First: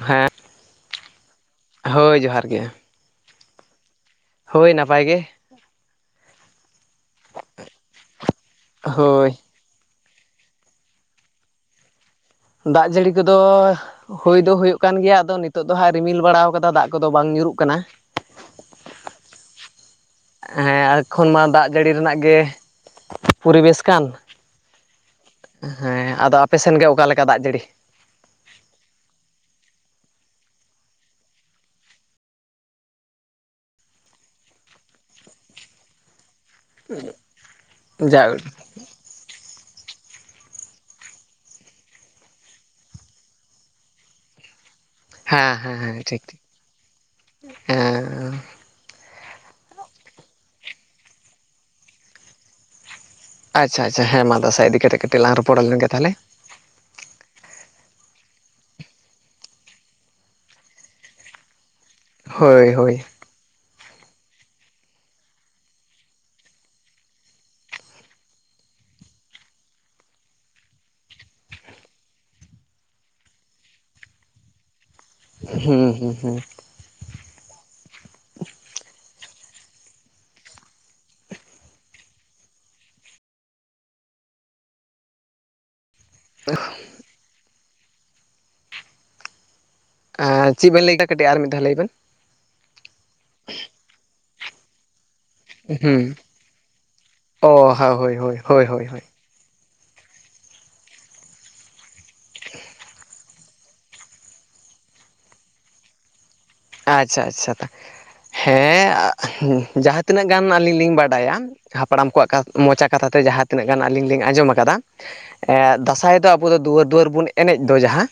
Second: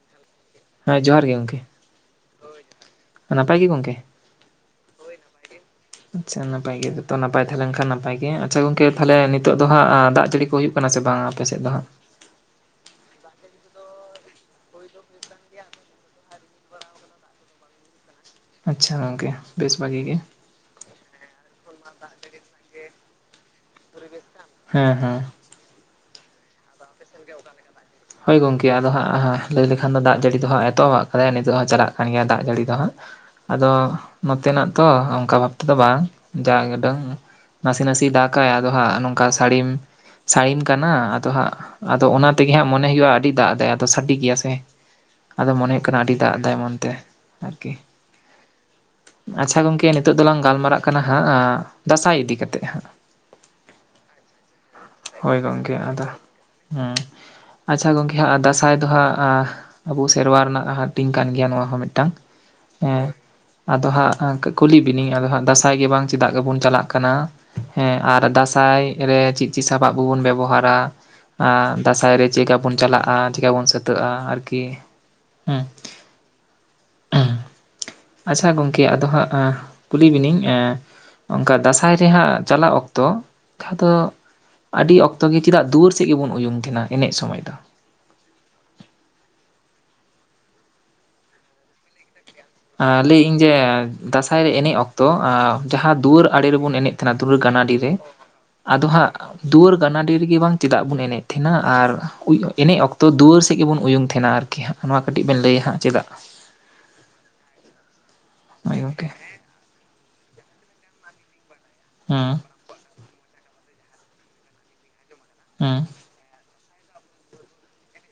ᱦᱮᱸ ᱦᱮᱸ ᱡᱚᱦᱟᱨ ᱜᱮ ᱜᱚᱢᱠᱮ ᱦᱳᱭ ᱡᱚᱦᱟᱨ ᱜᱮ ᱱᱟᱯᱟᱭ ᱜᱮ ᱜᱚᱝᱠᱮ ᱦᱳᱭ ᱱᱟᱯᱟᱭ ᱜᱮ ᱟᱪᱷᱟ ᱱᱟᱯᱟᱭ ᱜᱮ ᱡᱚᱛᱚ ᱱᱟᱯᱟᱭ ᱛᱟᱦᱮᱸᱞᱮᱱᱠᱷᱟᱱ ᱱᱟᱯᱟᱭ ᱜᱮ ᱟᱪᱷᱟ ᱜᱚᱝᱠᱮ ᱛᱟᱦᱮᱞᱮ ᱦᱳᱭ ᱱᱤᱛᱚᱜ ᱟᱫᱚ ᱦᱟᱸᱜ ᱫᱟᱜ ᱡᱟᱹᱲᱤ ᱠᱚ ᱦᱩᱭᱩᱜ ᱠᱟᱱᱟ ᱥᱮ ᱵᱟᱝ ᱟᱯᱮᱥᱮᱫ ᱫᱚ ᱦᱟᱸᱜ ᱫᱟᱜ ᱡᱟᱹᱲᱤ ᱠᱚᱫᱚ ᱦᱩᱭ ᱫᱚ ᱦᱳᱭᱳᱜ ᱠᱟᱱ ᱜᱮᱭᱟ ᱟᱫᱚ ᱱᱤᱛᱚᱜ ᱫᱚ ᱦᱟᱸᱜ ᱨᱤᱢᱤᱞ ᱵᱟᱲᱟ ᱠᱟᱫᱟ ᱫᱟᱜ ᱠᱚᱫᱚ ᱵᱟᱝ ᱧᱩᱨᱩᱜ ᱠᱟᱱᱟ ᱟᱪᱷᱟ ᱜᱚᱝᱠᱮ ᱵᱮᱥ ᱵᱷᱟᱹᱜᱤ ᱜᱮ ᱦᱮᱸ ᱮᱠᱷᱚᱱ ᱢᱟ ᱫᱟᱜ ᱡᱟᱹᱲᱤ ᱨᱮᱱᱟᱜ ᱜᱮ ᱯᱚᱨᱤᱵᱮᱥ ᱠᱟᱱ ᱦᱮᱸ ᱦᱮᱸ ᱦᱮᱸ ᱟᱫᱚ ᱟᱯᱮᱥᱮᱱ ᱜᱮ ᱚᱠᱟᱞᱮᱠᱟ ᱫᱟᱜ ᱡᱟᱹᱲᱤ ᱦᱳᱭ ᱜᱚᱝᱠᱮ ᱟᱫᱚ ᱦᱟᱸᱜ ᱞᱟᱹᱭ ᱞᱮᱠᱷᱟᱱ ᱫᱚ ᱫᱟᱜ ᱡᱟᱹᱲᱤ ᱫᱚ ᱦᱟᱸᱜ ᱮᱛᱚᱦᱚᱵᱟᱜ ᱠᱟᱫᱟᱭ ᱱᱤᱛᱚᱜ ᱦᱚᱸ ᱪᱟᱞᱟᱜ ᱠᱟᱱ ᱜᱮᱭᱟ ᱫᱟᱜ ᱡᱟᱹᱲᱤ ᱫᱚ ᱦᱟᱸᱜ ᱟᱫᱚ ᱱᱚᱛᱮ ᱱᱟᱜ ᱛᱚ ᱚᱱᱠᱟ ᱵᱷᱟᱵ ᱛᱮᱫᱚ ᱵᱟᱝ ᱡᱟ ᱜᱮ ᱰᱟᱹᱝ ᱱᱟᱥᱮ ᱱᱟᱥᱮ ᱡᱟ ᱫᱟᱜᱠᱟᱭ ᱟᱫᱚ ᱦᱟ ᱱᱚᱝ ᱚᱱᱠᱟ ᱥᱟᱹᱲᱤᱢ ᱥᱟᱹᱲᱤᱢ ᱠᱟᱱᱟ ᱟᱫᱚ ᱦᱟᱸᱜ ᱟᱫᱚ ᱚᱱᱟ ᱛᱮᱜᱮ ᱦᱟᱸᱜ ᱢᱚᱱᱮ ᱦᱩᱭᱩᱜᱼᱟ ᱟᱹᱰᱤ ᱫᱟᱜ ᱮᱫᱟᱭ ᱟᱫᱚ ᱥᱟᱰᱮ ᱜᱮᱭᱟ ᱥᱮ ᱦᱮᱸ ᱟᱫᱚ ᱢᱚᱱᱮ ᱦᱮᱸ ᱦᱩᱭᱩᱜ ᱦᱮᱸ ᱠᱟᱱᱟ ᱟᱹᱰᱤ ᱴᱷᱤᱠ ᱴᱷᱤᱠ ᱫᱟᱜ ᱮᱟᱭ ᱢᱚᱱ ᱛᱮ ᱟᱨᱠᱤ ᱦᱮᱸ ᱟᱪᱷᱟ ᱜᱚᱝᱠᱮ ᱱᱤᱛᱚᱜ ᱫᱚᱞᱟᱝ ᱜᱟᱞ ᱢᱟᱨᱟᱜ ᱠᱟᱱᱟ ᱦᱟᱸᱜ ᱫᱟᱸᱥᱟᱭ ᱤᱫᱤ ᱠᱟᱛᱮᱜ ᱦᱟᱸᱜ ᱟᱪᱷᱟ ᱟᱪᱟ ᱦᱮᱸ ᱢᱟ ᱫᱟᱸᱥᱟᱭ ᱤᱫᱤ ᱠᱟᱛᱮ ᱠᱟᱴᱤᱡ ᱞᱟᱝ ᱦᱳᱭ ᱨᱚᱯᱚᱲ ᱜᱚᱝᱠᱮ ᱞᱮᱱ ᱜᱮ ᱛᱟᱦᱚᱞᱮ ᱦᱮᱸ ᱟᱪᱷᱟ ᱜᱚᱝᱠᱮ ᱦᱟᱸᱜ ᱫᱟᱸᱥᱟᱭ ᱫᱚ ᱦᱟᱸᱜ ᱟᱵᱚ ᱥᱮᱨᱣᱟ ᱨᱮᱱᱟᱜ ᱦᱟᱹᱴᱤᱧ ᱠᱟᱱ ᱜᱮᱭᱟ ᱱᱚᱣᱟ ᱦᱚᱸ ᱢᱤᱫᱴᱟᱝ ᱦᱳᱭ ᱦᱳᱭ ᱢᱤᱫᱴᱟᱝ ᱮᱸ ᱟᱫᱚ ᱦᱟᱸᱜ ᱠᱩᱞᱤ ᱵᱱᱟᱹᱤᱧ ᱟᱫᱚ ᱦᱟᱸᱜ ᱫᱟᱸᱥᱟᱭ ᱜᱮ ᱵᱟᱝ ᱪᱮᱫᱟᱜ ᱜᱮᱵᱚᱱ ᱪᱟᱞᱟᱜ ᱠᱟᱱᱟ ᱦᱮᱸ ᱟᱨ ᱫᱟᱸᱥᱟᱭ ᱨᱮ ᱪᱮᱫ ᱪᱮᱫ ᱥᱟᱯᱟᱵ ᱠᱚᱵᱚᱱ ᱵᱮᱵᱚᱦᱟᱨᱟ ᱫᱟᱸᱥᱟᱭ ᱨᱮ ᱪᱮᱠᱟ ᱵᱚᱱ ᱪᱟᱞᱟᱜᱼᱟ ᱪᱮᱠᱟ ᱵᱚᱱ ᱥᱟᱹᱛᱟᱹᱜᱼᱟ ᱟᱨᱠᱤ ᱦᱩᱸ ᱦᱩᱸ ᱦᱩᱸ ᱟᱪᱷᱟ ᱜᱚᱢᱠᱮ ᱟᱫᱚ ᱦᱟᱸᱜ ᱠᱩᱞᱤ ᱵᱤᱱᱟᱹᱧ ᱚᱱᱠᱟ ᱫᱟᱸᱥᱟᱭ ᱨᱮᱭᱟᱜᱦᱟᱸ ᱪᱟᱞᱟᱜ ᱚᱠᱛᱚ ᱡᱟᱦᱟᱸ ᱫᱚ ᱟᱹᱰᱤ ᱚᱠᱛᱚ ᱜᱮ ᱪᱮᱫᱟᱜ ᱫᱩᱭᱟᱹᱨ ᱪᱮᱫ ᱜᱮᱵᱚᱱ ᱩᱭᱩᱝ ᱠᱤᱱᱟᱹ ᱮᱱᱮᱡ ᱥᱚᱢᱚᱭ ᱫᱚ ᱪᱮᱫ ᱵᱮᱱ ᱞᱟᱹᱭ ᱠᱮᱫᱟ ᱠᱟᱹᱴᱤᱡ ᱟᱨ ᱢᱤᱫ ᱫᱷᱟᱣ ᱞᱟᱹᱭ ᱵᱮᱱ ᱞᱟᱹᱭᱟᱹᱧ ᱡᱮ ᱫᱟᱸᱥᱟᱭ ᱨᱮ ᱮᱱᱮᱡ ᱚᱠᱛᱚ ᱛᱚ ᱡᱟᱦᱟᱸ ᱦᱩᱸ ᱫᱩᱣᱟᱹᱨ ᱟᱲᱮ ᱨᱮᱵᱚᱱ ᱮᱱᱮᱡ ᱛᱟᱦᱮᱱᱟ ᱫᱩᱣᱟᱹᱨ ᱚ ᱜᱟᱱᱟᱰᱤ ᱨᱮ ᱦᱳᱭ ᱦᱳᱭ ᱦᱳᱭ ᱦᱳᱭ ᱟᱫᱚ ᱦᱳᱭ ᱦᱟᱸᱜ ᱫᱩᱣᱟᱹᱨ ᱜᱟᱱᱟ ᱰᱮ ᱨᱮᱜᱮ ᱵᱟᱝ ᱪᱮᱫᱟᱜ ᱵᱚᱱ ᱮᱱᱮᱡ ᱛᱟᱦᱮᱱᱟ ᱟᱨ ᱮᱱᱮᱡ ᱚᱠᱛᱚ ᱫᱩᱣᱟᱹᱨ ᱥᱮ ᱪᱮᱫ ᱜᱮᱵᱚᱱ ᱩᱭᱩᱝ ᱛᱟᱦᱮᱱᱟ ᱟᱨᱠᱤ ᱦᱟᱸᱜ ᱱᱚᱣᱟ ᱠᱟᱹᱴᱤᱡ ᱵᱮᱱ ᱞᱟᱹᱭᱟ ᱦᱟᱸᱜ ᱪᱮᱫᱟᱜ ᱟᱪᱷᱟ ᱟᱪᱷᱟ ᱦᱳᱭ ᱦᱮᱸ ᱜᱚᱝᱠᱮ ᱡᱟᱦᱟᱸ ᱛᱤᱱᱟᱹᱜ ᱜᱟᱱ ᱟᱹᱞᱤᱧ ᱞᱤᱧ ᱵᱟᱰᱟᱭᱟ ᱦᱟᱯᱲᱟᱢ ᱦᱩᱸ ᱠᱚᱣᱟᱜ ᱢᱚᱪᱟ ᱠᱟᱛᱷᱟ ᱛᱮ ᱡᱟᱦᱟᱸ ᱛᱤᱱᱟᱹᱜ ᱜᱟᱱ ᱟᱹᱞᱤᱧ ᱞᱤᱧ ᱟᱸᱡᱚᱢ ᱟᱠᱟᱫᱟ ᱦᱩᱸ ᱫᱟᱸᱥᱟᱭ ᱫᱚ ᱟᱵᱚ ᱫᱚ ᱫᱩᱣᱟᱹᱨ ᱫᱩᱣᱟᱹᱨ ᱵᱚᱱ ᱮᱱᱮᱡ ᱫᱚ ᱡᱟᱦᱟᱸ